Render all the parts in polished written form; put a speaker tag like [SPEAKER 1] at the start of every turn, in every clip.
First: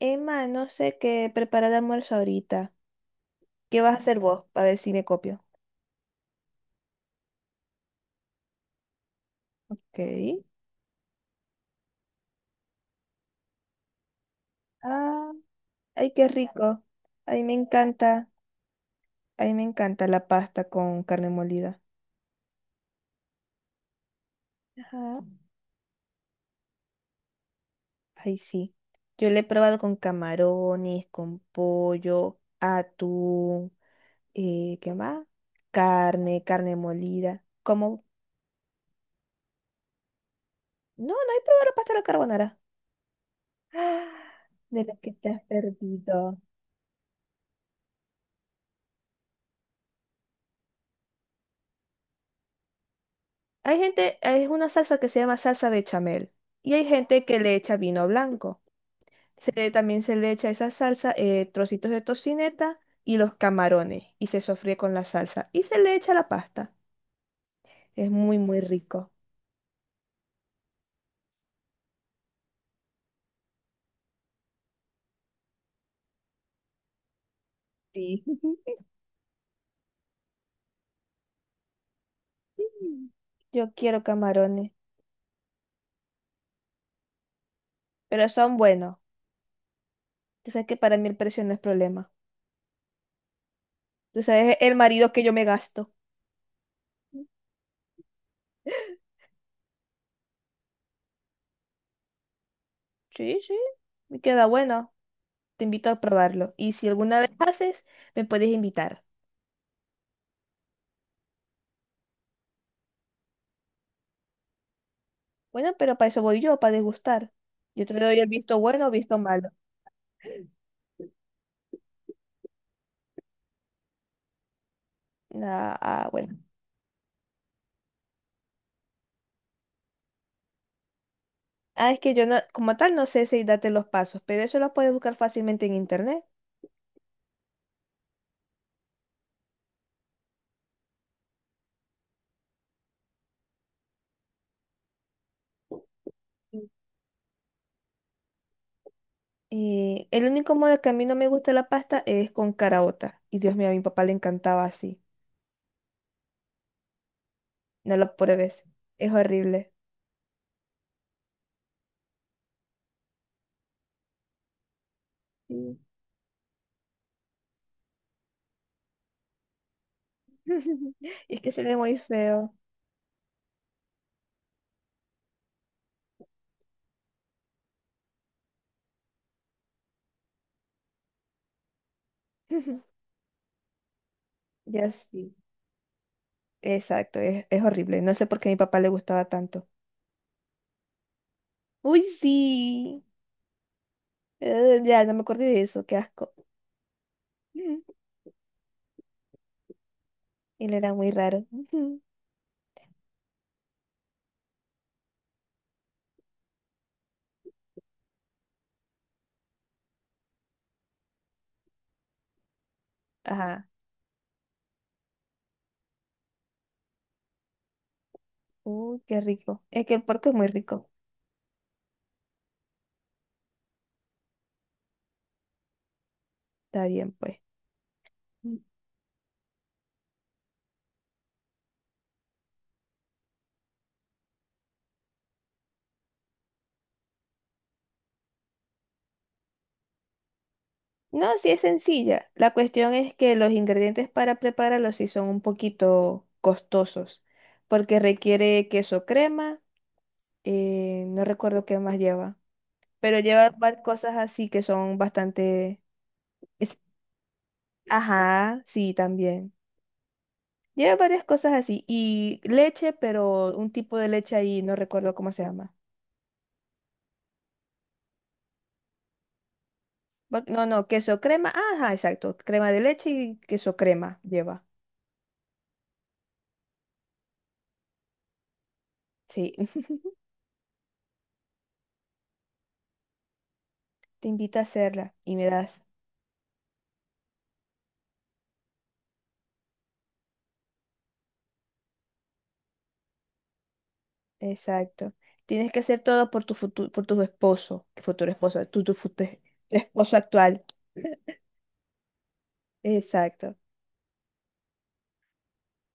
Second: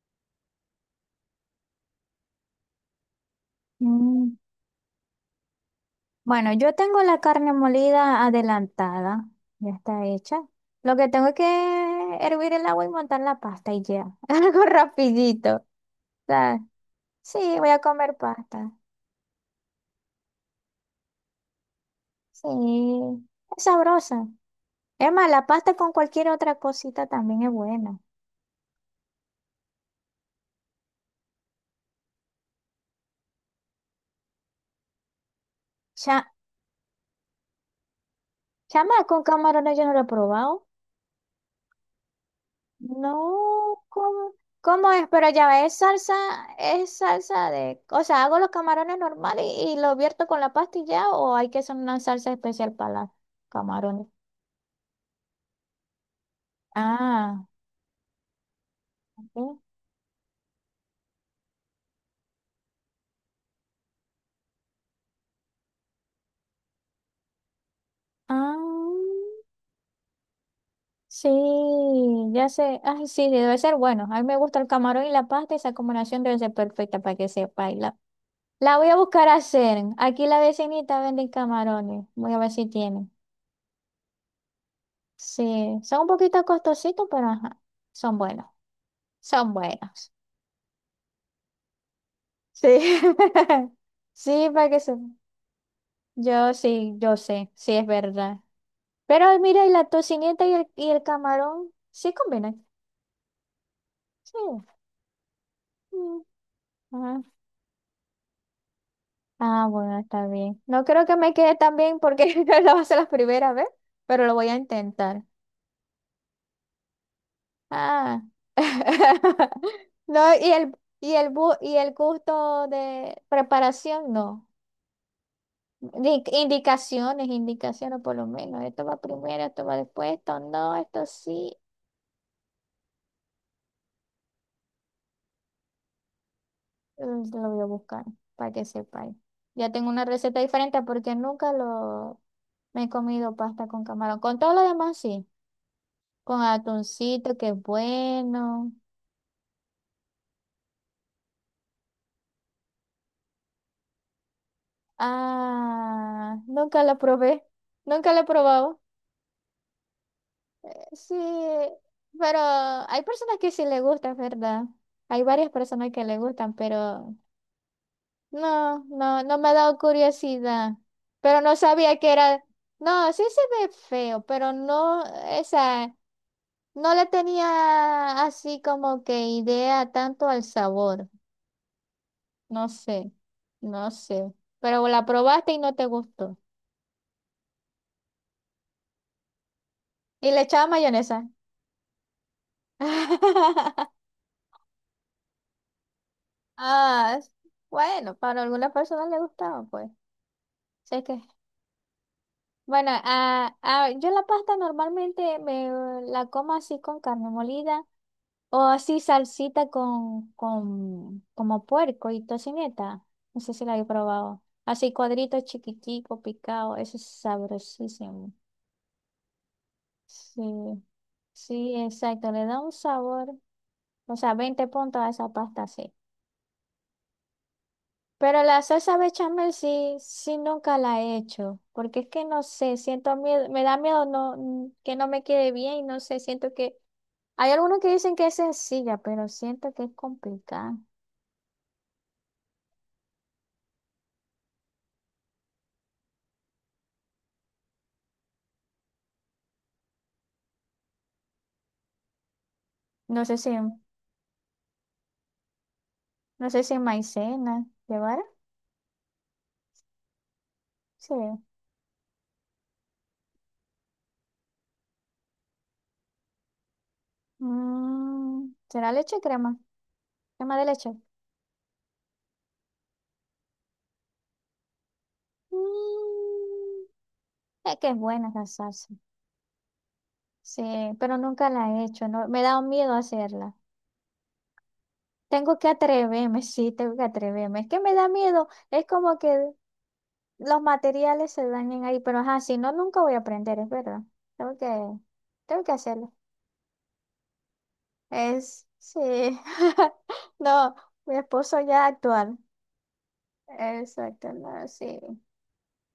[SPEAKER 1] Emma, no sé qué preparar de almuerzo ahorita. ¿Qué vas a hacer
[SPEAKER 2] Mm,
[SPEAKER 1] vos? A ver si me copio.
[SPEAKER 2] Bueno, yo tengo la carne molida adelantada, ya
[SPEAKER 1] Ok.
[SPEAKER 2] está hecha. Lo que tengo es que hervir el agua y montar la pasta y ya. Algo
[SPEAKER 1] Ah,
[SPEAKER 2] rapidito. O
[SPEAKER 1] ay, qué
[SPEAKER 2] sea,
[SPEAKER 1] rico.
[SPEAKER 2] sí,
[SPEAKER 1] Ay, me
[SPEAKER 2] voy a comer
[SPEAKER 1] encanta.
[SPEAKER 2] pasta.
[SPEAKER 1] Ay, me encanta la pasta con carne molida.
[SPEAKER 2] Sí, es sabrosa. Es
[SPEAKER 1] Ajá.
[SPEAKER 2] más, la pasta con cualquier otra cosita también es buena.
[SPEAKER 1] Ay, sí. Yo la he probado con camarones, con pollo, atún, ¿qué más?
[SPEAKER 2] Ya,
[SPEAKER 1] Carne, molida. Como,
[SPEAKER 2] chama, con camarones yo no lo he probado.
[SPEAKER 1] no, no he probado la pasta a la carbonara.
[SPEAKER 2] No,
[SPEAKER 1] Ah,
[SPEAKER 2] ¿cómo,
[SPEAKER 1] de
[SPEAKER 2] cómo
[SPEAKER 1] lo
[SPEAKER 2] es?
[SPEAKER 1] que te
[SPEAKER 2] Pero
[SPEAKER 1] has
[SPEAKER 2] ya ves, salsa,
[SPEAKER 1] perdido.
[SPEAKER 2] es salsa de, o sea, hago los camarones normales y lo vierto con la pasta y ya, o hay que hacer una salsa especial para los
[SPEAKER 1] Hay
[SPEAKER 2] camarones.
[SPEAKER 1] gente, es una salsa que se llama salsa bechamel y hay gente que
[SPEAKER 2] Ah,
[SPEAKER 1] le echa vino blanco.
[SPEAKER 2] ok.
[SPEAKER 1] También se le echa esa salsa, trocitos de tocineta y los camarones y se sofríe con la salsa y se le echa la pasta. Es muy, muy rico.
[SPEAKER 2] Ah, sí, ya sé. Ay, sí, debe ser bueno. A mí me gusta el camarón y la pasta, esa combinación debe ser perfecta para que sepa y La,
[SPEAKER 1] Sí.
[SPEAKER 2] la voy a buscar a hacer. Aquí la vecinita vende camarones. Voy a ver si tiene.
[SPEAKER 1] Mm. Yo quiero camarones,
[SPEAKER 2] Sí, son un poquito costositos, pero ajá, son
[SPEAKER 1] pero
[SPEAKER 2] buenos.
[SPEAKER 1] son buenos.
[SPEAKER 2] Son buenos.
[SPEAKER 1] Tú sabes que para mí el precio no es problema.
[SPEAKER 2] Sí.
[SPEAKER 1] Tú
[SPEAKER 2] Sí,
[SPEAKER 1] sabes
[SPEAKER 2] para
[SPEAKER 1] el
[SPEAKER 2] que se...
[SPEAKER 1] marido que yo me gasto.
[SPEAKER 2] Yo sí, yo sé, sí es verdad. Pero mira, y la tocineta y el camarón sí combinan.
[SPEAKER 1] Sí, sí, me
[SPEAKER 2] Sí.
[SPEAKER 1] queda bueno. Te invito a
[SPEAKER 2] Mm,
[SPEAKER 1] probarlo. Y si alguna
[SPEAKER 2] ajá.
[SPEAKER 1] vez haces, me puedes invitar.
[SPEAKER 2] Ah, bueno, está bien. No creo que me quede tan bien porque lo va a ser la primera vez, pero lo voy a intentar.
[SPEAKER 1] Bueno, pero para eso voy yo, para degustar. Yo te doy
[SPEAKER 2] Ah.
[SPEAKER 1] el visto bueno o visto malo.
[SPEAKER 2] No, y el gusto de preparación, no.
[SPEAKER 1] Ah, ah,
[SPEAKER 2] Di-
[SPEAKER 1] bueno.
[SPEAKER 2] Indicaciones, indicaciones por lo menos. Esto va primero, esto va después, esto no, esto sí.
[SPEAKER 1] Ah, es que yo no, como tal no sé si date los pasos, pero eso lo puedes buscar fácilmente en internet.
[SPEAKER 2] Lo voy a buscar para que sepáis. Ya tengo una receta diferente porque nunca lo me he comido pasta con camarón. Con todo lo demás sí. Con atuncito, que es bueno.
[SPEAKER 1] El único modo que a mí no me gusta la pasta es con caraota. Y Dios mío, a mi papá le encantaba así.
[SPEAKER 2] Ah, nunca lo probé.
[SPEAKER 1] No
[SPEAKER 2] Nunca
[SPEAKER 1] lo
[SPEAKER 2] lo he
[SPEAKER 1] pruebes.
[SPEAKER 2] probado.
[SPEAKER 1] Es horrible.
[SPEAKER 2] Sí, pero hay personas que sí le gustan, ¿verdad? Hay varias
[SPEAKER 1] Sí.
[SPEAKER 2] personas que le gustan, pero no, no, no me ha dado curiosidad,
[SPEAKER 1] Y es
[SPEAKER 2] pero
[SPEAKER 1] que
[SPEAKER 2] no
[SPEAKER 1] se ve muy
[SPEAKER 2] sabía que era,
[SPEAKER 1] feo.
[SPEAKER 2] no, sí se ve feo, pero no, esa, no le tenía así como que idea tanto al sabor, no sé, no sé, pero
[SPEAKER 1] Ya
[SPEAKER 2] la
[SPEAKER 1] sí.
[SPEAKER 2] probaste y no te gustó.
[SPEAKER 1] Exacto, es horrible. No sé por qué a mi papá le gustaba tanto.
[SPEAKER 2] Y le echaba mayonesa.
[SPEAKER 1] Uy, sí. Ya, no me acuerdo de eso. Qué asco.
[SPEAKER 2] Ah,
[SPEAKER 1] Ujú.
[SPEAKER 2] bueno, para algunas personas le gustaba, pues,
[SPEAKER 1] Él era
[SPEAKER 2] sé
[SPEAKER 1] muy
[SPEAKER 2] que,
[SPEAKER 1] raro. Ujú.
[SPEAKER 2] bueno, yo la pasta normalmente me la como así con carne molida, o así salsita con, como puerco y tocineta. No sé si
[SPEAKER 1] Ajá.
[SPEAKER 2] la he probado. Así cuadritos chiquitico, picado. Eso es sabrosísimo.
[SPEAKER 1] Qué rico. Es que el porco es
[SPEAKER 2] Sí,
[SPEAKER 1] muy rico.
[SPEAKER 2] sí, exacto. Le da un sabor. O sea, 20 puntos a esa pasta, sí.
[SPEAKER 1] Está bien, pues.
[SPEAKER 2] Pero
[SPEAKER 1] Mm.
[SPEAKER 2] la salsa bechamel sí, sí nunca la he hecho. Porque es que no sé, siento miedo, me da miedo no, que no me quede bien y no sé, siento que... Hay algunos que dicen que es sencilla, pero siento que es complicada.
[SPEAKER 1] No, sí es sencilla. La cuestión es que los ingredientes para prepararlo sí son un poquito costosos, porque requiere queso crema, no recuerdo qué más lleva, pero
[SPEAKER 2] No sé
[SPEAKER 1] lleva
[SPEAKER 2] si...
[SPEAKER 1] varias cosas así que son bastante...
[SPEAKER 2] No sé si
[SPEAKER 1] es-
[SPEAKER 2] maicena. ¿Llevará?
[SPEAKER 1] Ajá, sí, también. Lleva
[SPEAKER 2] Sí.
[SPEAKER 1] varias cosas así y leche, pero un tipo de leche ahí, no recuerdo cómo se llama.
[SPEAKER 2] Mm, ¿será leche o crema? ¿Crema de
[SPEAKER 1] No, no,
[SPEAKER 2] leche?
[SPEAKER 1] queso crema. Ah, ajá, exacto. Crema de leche y queso crema lleva.
[SPEAKER 2] Mm, es que es buena esa salsa.
[SPEAKER 1] Sí,
[SPEAKER 2] Sí, pero nunca la he hecho. No, me da un miedo hacerla.
[SPEAKER 1] te invito a hacerla y me
[SPEAKER 2] Tengo que
[SPEAKER 1] das.
[SPEAKER 2] atreverme, sí, tengo que atreverme. Es que me da miedo. Es como que los materiales se dañen ahí, pero ajá, si no, nunca voy a aprender, es verdad. Tengo que,
[SPEAKER 1] Exacto.
[SPEAKER 2] tengo
[SPEAKER 1] Tienes
[SPEAKER 2] que
[SPEAKER 1] que hacer
[SPEAKER 2] hacerlo.
[SPEAKER 1] todo por tu futuro, por tu esposo, que futuro esposo,
[SPEAKER 2] Es,
[SPEAKER 1] tu
[SPEAKER 2] sí.
[SPEAKER 1] esposo actual.
[SPEAKER 2] No, mi esposo ya actual.
[SPEAKER 1] Exacto.
[SPEAKER 2] Exacto, no, sí.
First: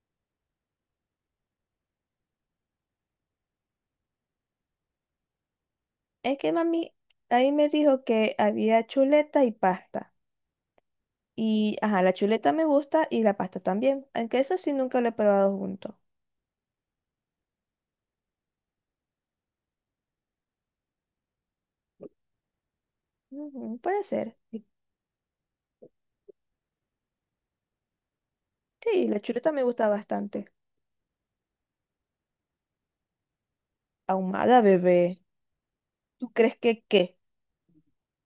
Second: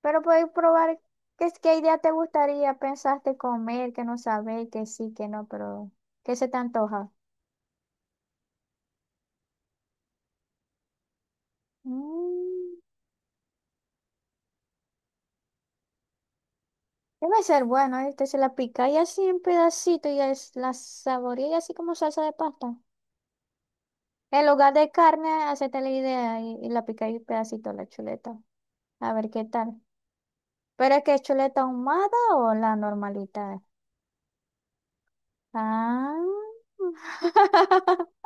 [SPEAKER 2] Pero podéis probar qué, qué idea te gustaría, pensaste comer, que no sabéis, que sí, que no, pero ¿qué
[SPEAKER 1] Es
[SPEAKER 2] se
[SPEAKER 1] que
[SPEAKER 2] te
[SPEAKER 1] mami
[SPEAKER 2] antoja?
[SPEAKER 1] ahí me dijo que había chuleta y pasta. Y, ajá, la chuleta me
[SPEAKER 2] Mm,
[SPEAKER 1] gusta y la pasta también. Aunque eso sí nunca lo he probado junto.
[SPEAKER 2] debe ser bueno, este se la pica y así en pedacito y es, la saboría así como salsa de pasta.
[SPEAKER 1] Ujú, puede ser.
[SPEAKER 2] En lugar de carne, hacete la idea y la picáis en pedacito la chuleta.
[SPEAKER 1] Sí,
[SPEAKER 2] A
[SPEAKER 1] la
[SPEAKER 2] ver qué
[SPEAKER 1] chuleta me
[SPEAKER 2] tal.
[SPEAKER 1] gusta bastante.
[SPEAKER 2] ¿Pero es que es chuleta ahumada o la normalita?
[SPEAKER 1] Ahumada, bebé.
[SPEAKER 2] Ah.
[SPEAKER 1] ¿Tú crees que qué?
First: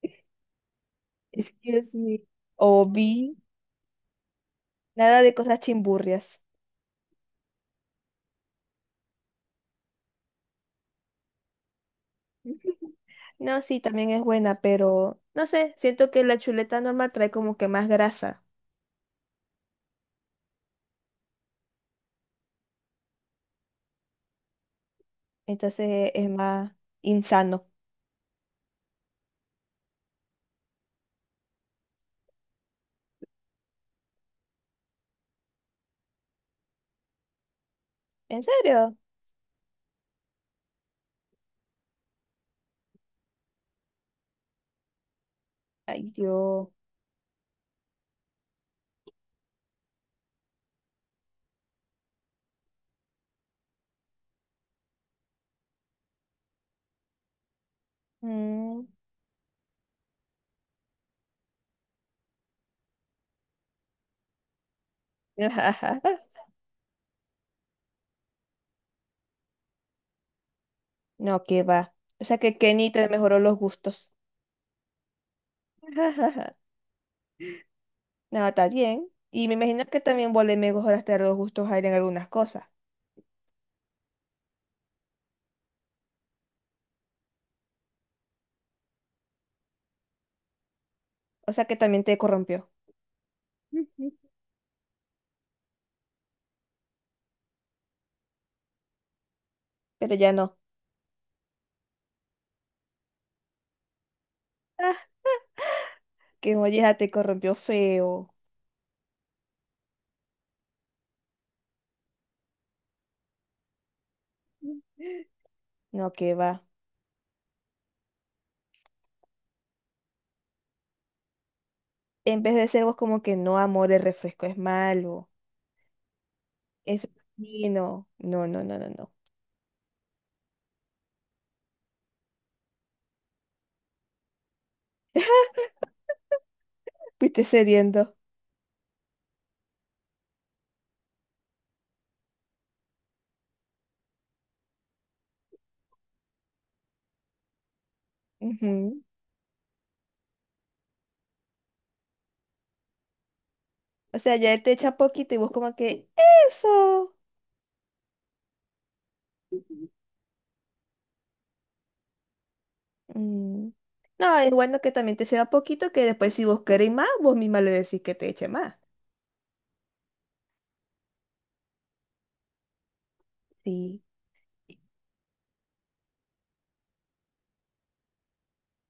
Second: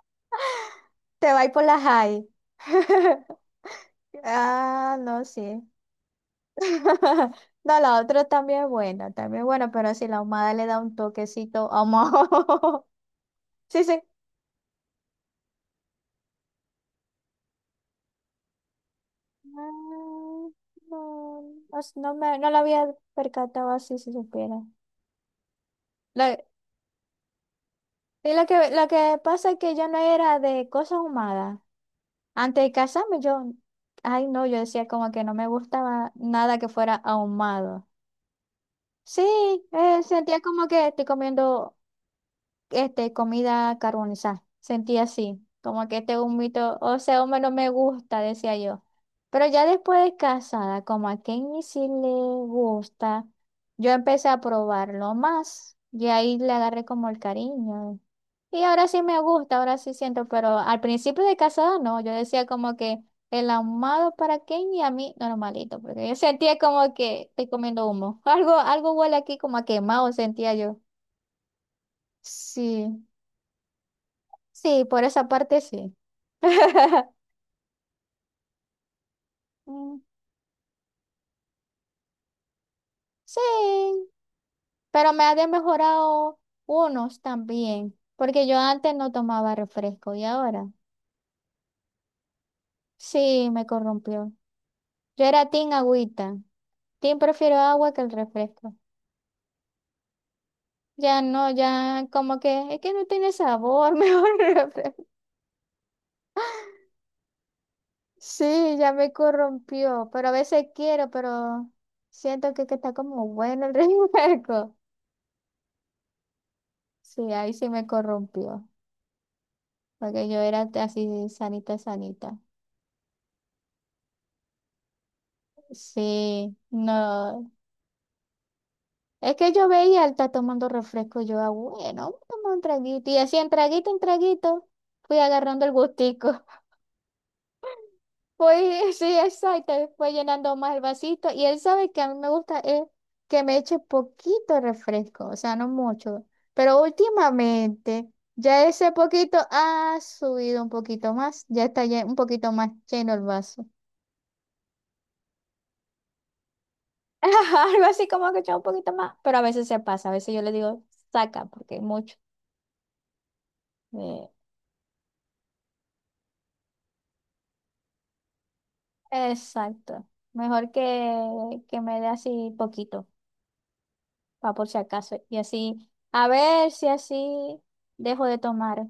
[SPEAKER 2] Te va a ir por la
[SPEAKER 1] Excuse me.
[SPEAKER 2] high.
[SPEAKER 1] O vi
[SPEAKER 2] Ah,
[SPEAKER 1] nada
[SPEAKER 2] no,
[SPEAKER 1] de
[SPEAKER 2] sí.
[SPEAKER 1] cosas chimburrias.
[SPEAKER 2] No, la otra también es buena, pero si la ahumada le da un toquecito ahumado.
[SPEAKER 1] No, sí,
[SPEAKER 2] Sí, sí.
[SPEAKER 1] también es buena, pero no sé, siento que la chuleta normal trae como que más grasa,
[SPEAKER 2] Ah, No, no, no la había percatado así si supiera.
[SPEAKER 1] entonces es
[SPEAKER 2] La-
[SPEAKER 1] más insano.
[SPEAKER 2] y lo que pasa es que yo no era de cosas ahumadas. Antes de casarme, yo, ay, no, yo decía como que no me gustaba nada que fuera ahumado.
[SPEAKER 1] ¿En serio?
[SPEAKER 2] Sí, sentía como que estoy comiendo comida carbonizada. Sentía así, como que
[SPEAKER 1] Ay,
[SPEAKER 2] este
[SPEAKER 1] Dios.
[SPEAKER 2] humito, o sea, humo no me gusta, decía yo. Pero ya después de casada, como a Kenny sí le gusta, yo empecé a probarlo más y ahí le agarré como el cariño. Y
[SPEAKER 1] Mm.
[SPEAKER 2] ahora sí me gusta, ahora sí siento, pero al principio de casada no, yo decía como que el ahumado para Kenny y a mí normalito, porque yo sentía como que estoy comiendo humo. Algo huele aquí como a quemado, sentía yo.
[SPEAKER 1] No, que va. O sea que Kenny
[SPEAKER 2] Sí.
[SPEAKER 1] te mejoró los gustos.
[SPEAKER 2] Sí, por esa parte sí.
[SPEAKER 1] No, está bien. Y me imagino que
[SPEAKER 2] Mm,
[SPEAKER 1] también vos le mejoraste los gustos a él en algunas cosas.
[SPEAKER 2] Sí, pero me ha de mejorado unos también, porque yo antes no tomaba refresco y ahora
[SPEAKER 1] O sea que también te corrompió.
[SPEAKER 2] sí me corrompió. Yo era team agüita, team prefiero agua que el refresco.
[SPEAKER 1] Pero ya no.
[SPEAKER 2] Ya no, ya como que es que no tiene sabor, mejor el refresco.
[SPEAKER 1] Que oye, ya te corrompió feo.
[SPEAKER 2] Sí, ya me corrompió, pero a veces quiero, pero siento que está como bueno el refresco.
[SPEAKER 1] No, que va.
[SPEAKER 2] Sí, ahí sí me corrompió. Porque yo era así sanita, sanita.
[SPEAKER 1] En vez de ser vos como que no, amor, el refresco es malo.
[SPEAKER 2] Sí,
[SPEAKER 1] Eso es
[SPEAKER 2] no.
[SPEAKER 1] dañino. No, no, no, no, no.
[SPEAKER 2] Es que yo veía, él está tomando refresco, yo, ah, bueno, vamos un traguito. Y así en traguito, fui agarrando el gustico.
[SPEAKER 1] Fuiste cediendo.
[SPEAKER 2] Fui, sí, exacto, fue llenando más el vasito. Y él sabe que a mí me gusta es que me eche poquito refresco, o sea, no mucho. Pero últimamente, ya ese
[SPEAKER 1] Ujú.
[SPEAKER 2] poquito ha subido un poquito más, ya está un poquito más lleno el vaso.
[SPEAKER 1] O sea, ya él te echa poquito y vos como que, eso.
[SPEAKER 2] Ajá, algo así como que echaba un poquito más, pero a veces se pasa, a veces yo le digo, saca, porque es mucho.
[SPEAKER 1] Mm.
[SPEAKER 2] Eh,
[SPEAKER 1] No, es bueno que también te ceda poquito, que después si vos queréis más, vos misma le decís que te eche más.
[SPEAKER 2] exacto. Mejor que me dé así poquito,
[SPEAKER 1] Sí.
[SPEAKER 2] para por si acaso. Y así, a ver si así dejo de tomar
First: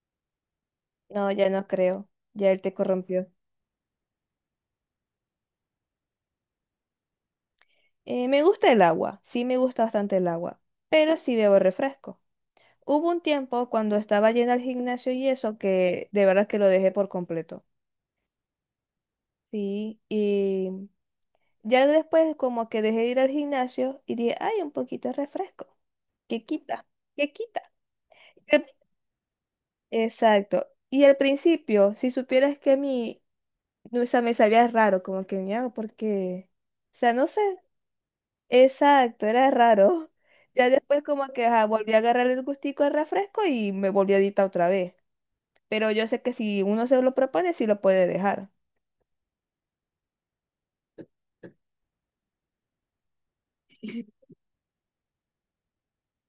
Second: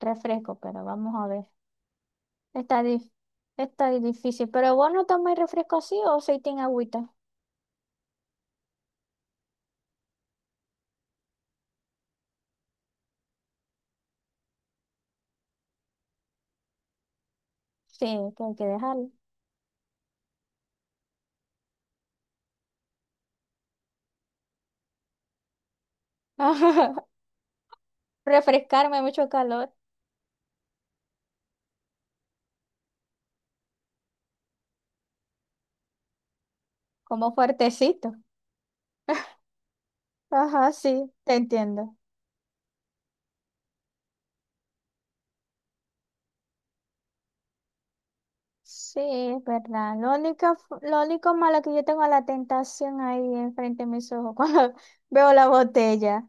[SPEAKER 2] refresco, pero vamos a
[SPEAKER 1] No,
[SPEAKER 2] ver.
[SPEAKER 1] ya no creo. Ya él te
[SPEAKER 2] Está, dif-
[SPEAKER 1] corrompió.
[SPEAKER 2] está difícil, pero vos no tomáis refresco así o soy tin agüita.
[SPEAKER 1] Me gusta el agua. Sí, me gusta bastante el agua. Pero sí bebo refresco. Hubo un tiempo cuando estaba llena al gimnasio y eso que de verdad que lo dejé por completo.
[SPEAKER 2] Sí, que hay que dejarlo.
[SPEAKER 1] Sí, y ya después como que dejé de ir al gimnasio y dije, ay, un poquito de refresco. ¿Qué quita? ¿Qué quita? ¿Qué-".
[SPEAKER 2] Refrescarme, mucho calor,
[SPEAKER 1] Exacto. Y al principio, si supieras que a mí, no, o sea, me sabía raro, como que me hago porque, o sea, no
[SPEAKER 2] como
[SPEAKER 1] sé,
[SPEAKER 2] fuertecito.
[SPEAKER 1] exacto, era raro. Ya
[SPEAKER 2] Ajá,
[SPEAKER 1] después
[SPEAKER 2] sí,
[SPEAKER 1] como
[SPEAKER 2] te
[SPEAKER 1] que ajá, volví
[SPEAKER 2] entiendo.
[SPEAKER 1] a agarrar el gustico al refresco y me volví adicta otra vez. Pero yo sé que si uno se lo propone, sí lo puede dejar.
[SPEAKER 2] Sí, es verdad. Lo único, lo único malo que yo tengo es la tentación ahí enfrente de mis ojos cuando veo la botella.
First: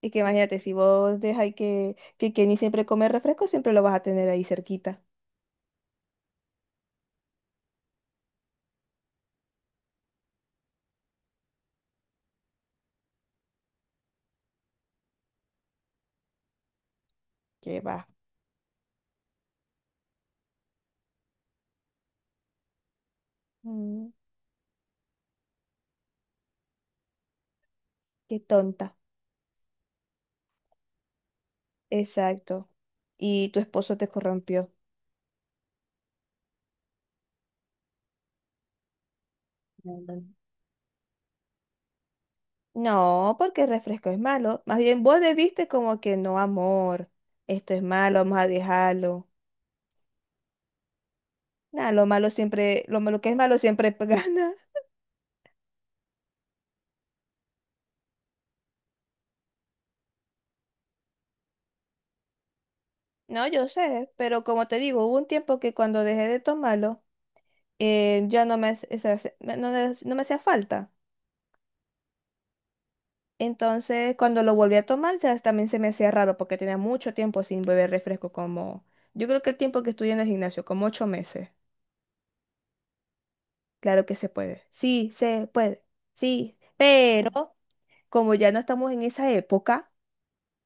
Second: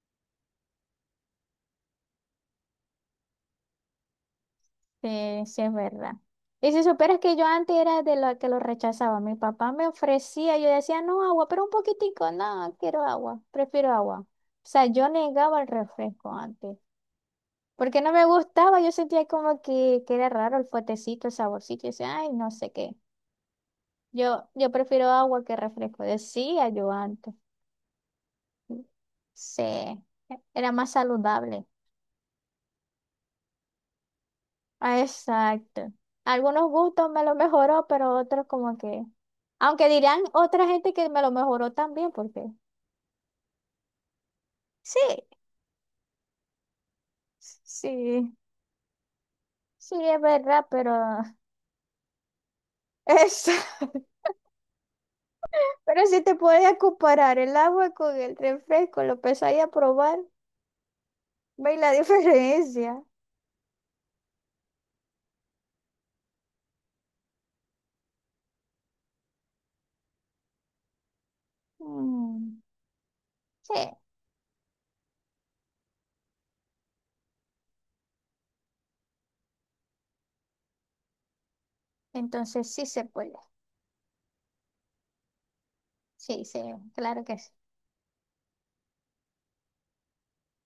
[SPEAKER 1] Y que imagínate, si vos dejáis que Kenny siempre come refresco, siempre lo vas a tener ahí cerquita.
[SPEAKER 2] Sí, sí, es verdad. Y si supieras que yo antes era de la que lo rechazaba, mi papá me ofrecía, yo decía, no, agua, pero un poquitico, no, quiero agua, prefiero agua. O sea, yo negaba el refresco antes,
[SPEAKER 1] Que va.
[SPEAKER 2] porque no me gustaba, yo sentía como que era raro el fuertecito, el saborcito, y decía, ay, no sé qué.
[SPEAKER 1] Mm,
[SPEAKER 2] Yo prefiero agua que refresco, decía yo antes.
[SPEAKER 1] qué tonta.
[SPEAKER 2] Sí, era más saludable.
[SPEAKER 1] Exacto. Y tu esposo te corrompió.
[SPEAKER 2] Ah, exacto. Algunos gustos me lo mejoró, pero otros como que... Aunque dirán
[SPEAKER 1] Ándale.
[SPEAKER 2] otra gente que me lo mejoró también, porque...
[SPEAKER 1] No, porque el refresco es malo. Más
[SPEAKER 2] Sí,
[SPEAKER 1] bien vos debiste como que no, amor, esto es malo,
[SPEAKER 2] sí,
[SPEAKER 1] vamos a dejarlo.
[SPEAKER 2] sí, es verdad, pero...
[SPEAKER 1] Nada, lo malo siempre, lo malo que es
[SPEAKER 2] Es...
[SPEAKER 1] malo siempre gana.
[SPEAKER 2] Pero si te podías comparar el agua con el refresco, lo empezáis a probar, veis la diferencia.
[SPEAKER 1] No, yo sé, pero como te digo, hubo un tiempo que cuando dejé de tomarlo, ya no me, o sea, no, me no me hacía falta.
[SPEAKER 2] Mm, sí,
[SPEAKER 1] Entonces, cuando lo volví a tomar, ya también se me hacía raro porque tenía mucho tiempo sin beber refresco, como yo creo que el tiempo que estudié en el gimnasio, como 8 meses.
[SPEAKER 2] entonces sí se puede.
[SPEAKER 1] Claro que se puede. Sí, se puede.
[SPEAKER 2] Sí,
[SPEAKER 1] Sí,
[SPEAKER 2] sí, claro que sí.
[SPEAKER 1] pero como ya no estamos en esa época,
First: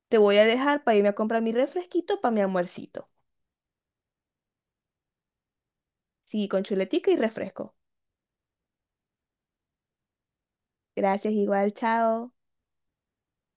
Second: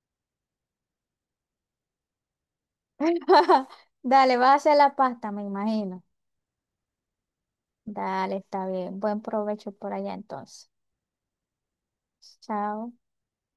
[SPEAKER 1] te voy a dejar para irme a comprar mi refresquito para mi almuercito.
[SPEAKER 2] Dale, vas a hacer la pasta, me imagino.
[SPEAKER 1] Sí, con chuletica y refresco.
[SPEAKER 2] Dale, está bien. Buen provecho por allá entonces.
[SPEAKER 1] Gracias, igual, chao.
[SPEAKER 2] Chao.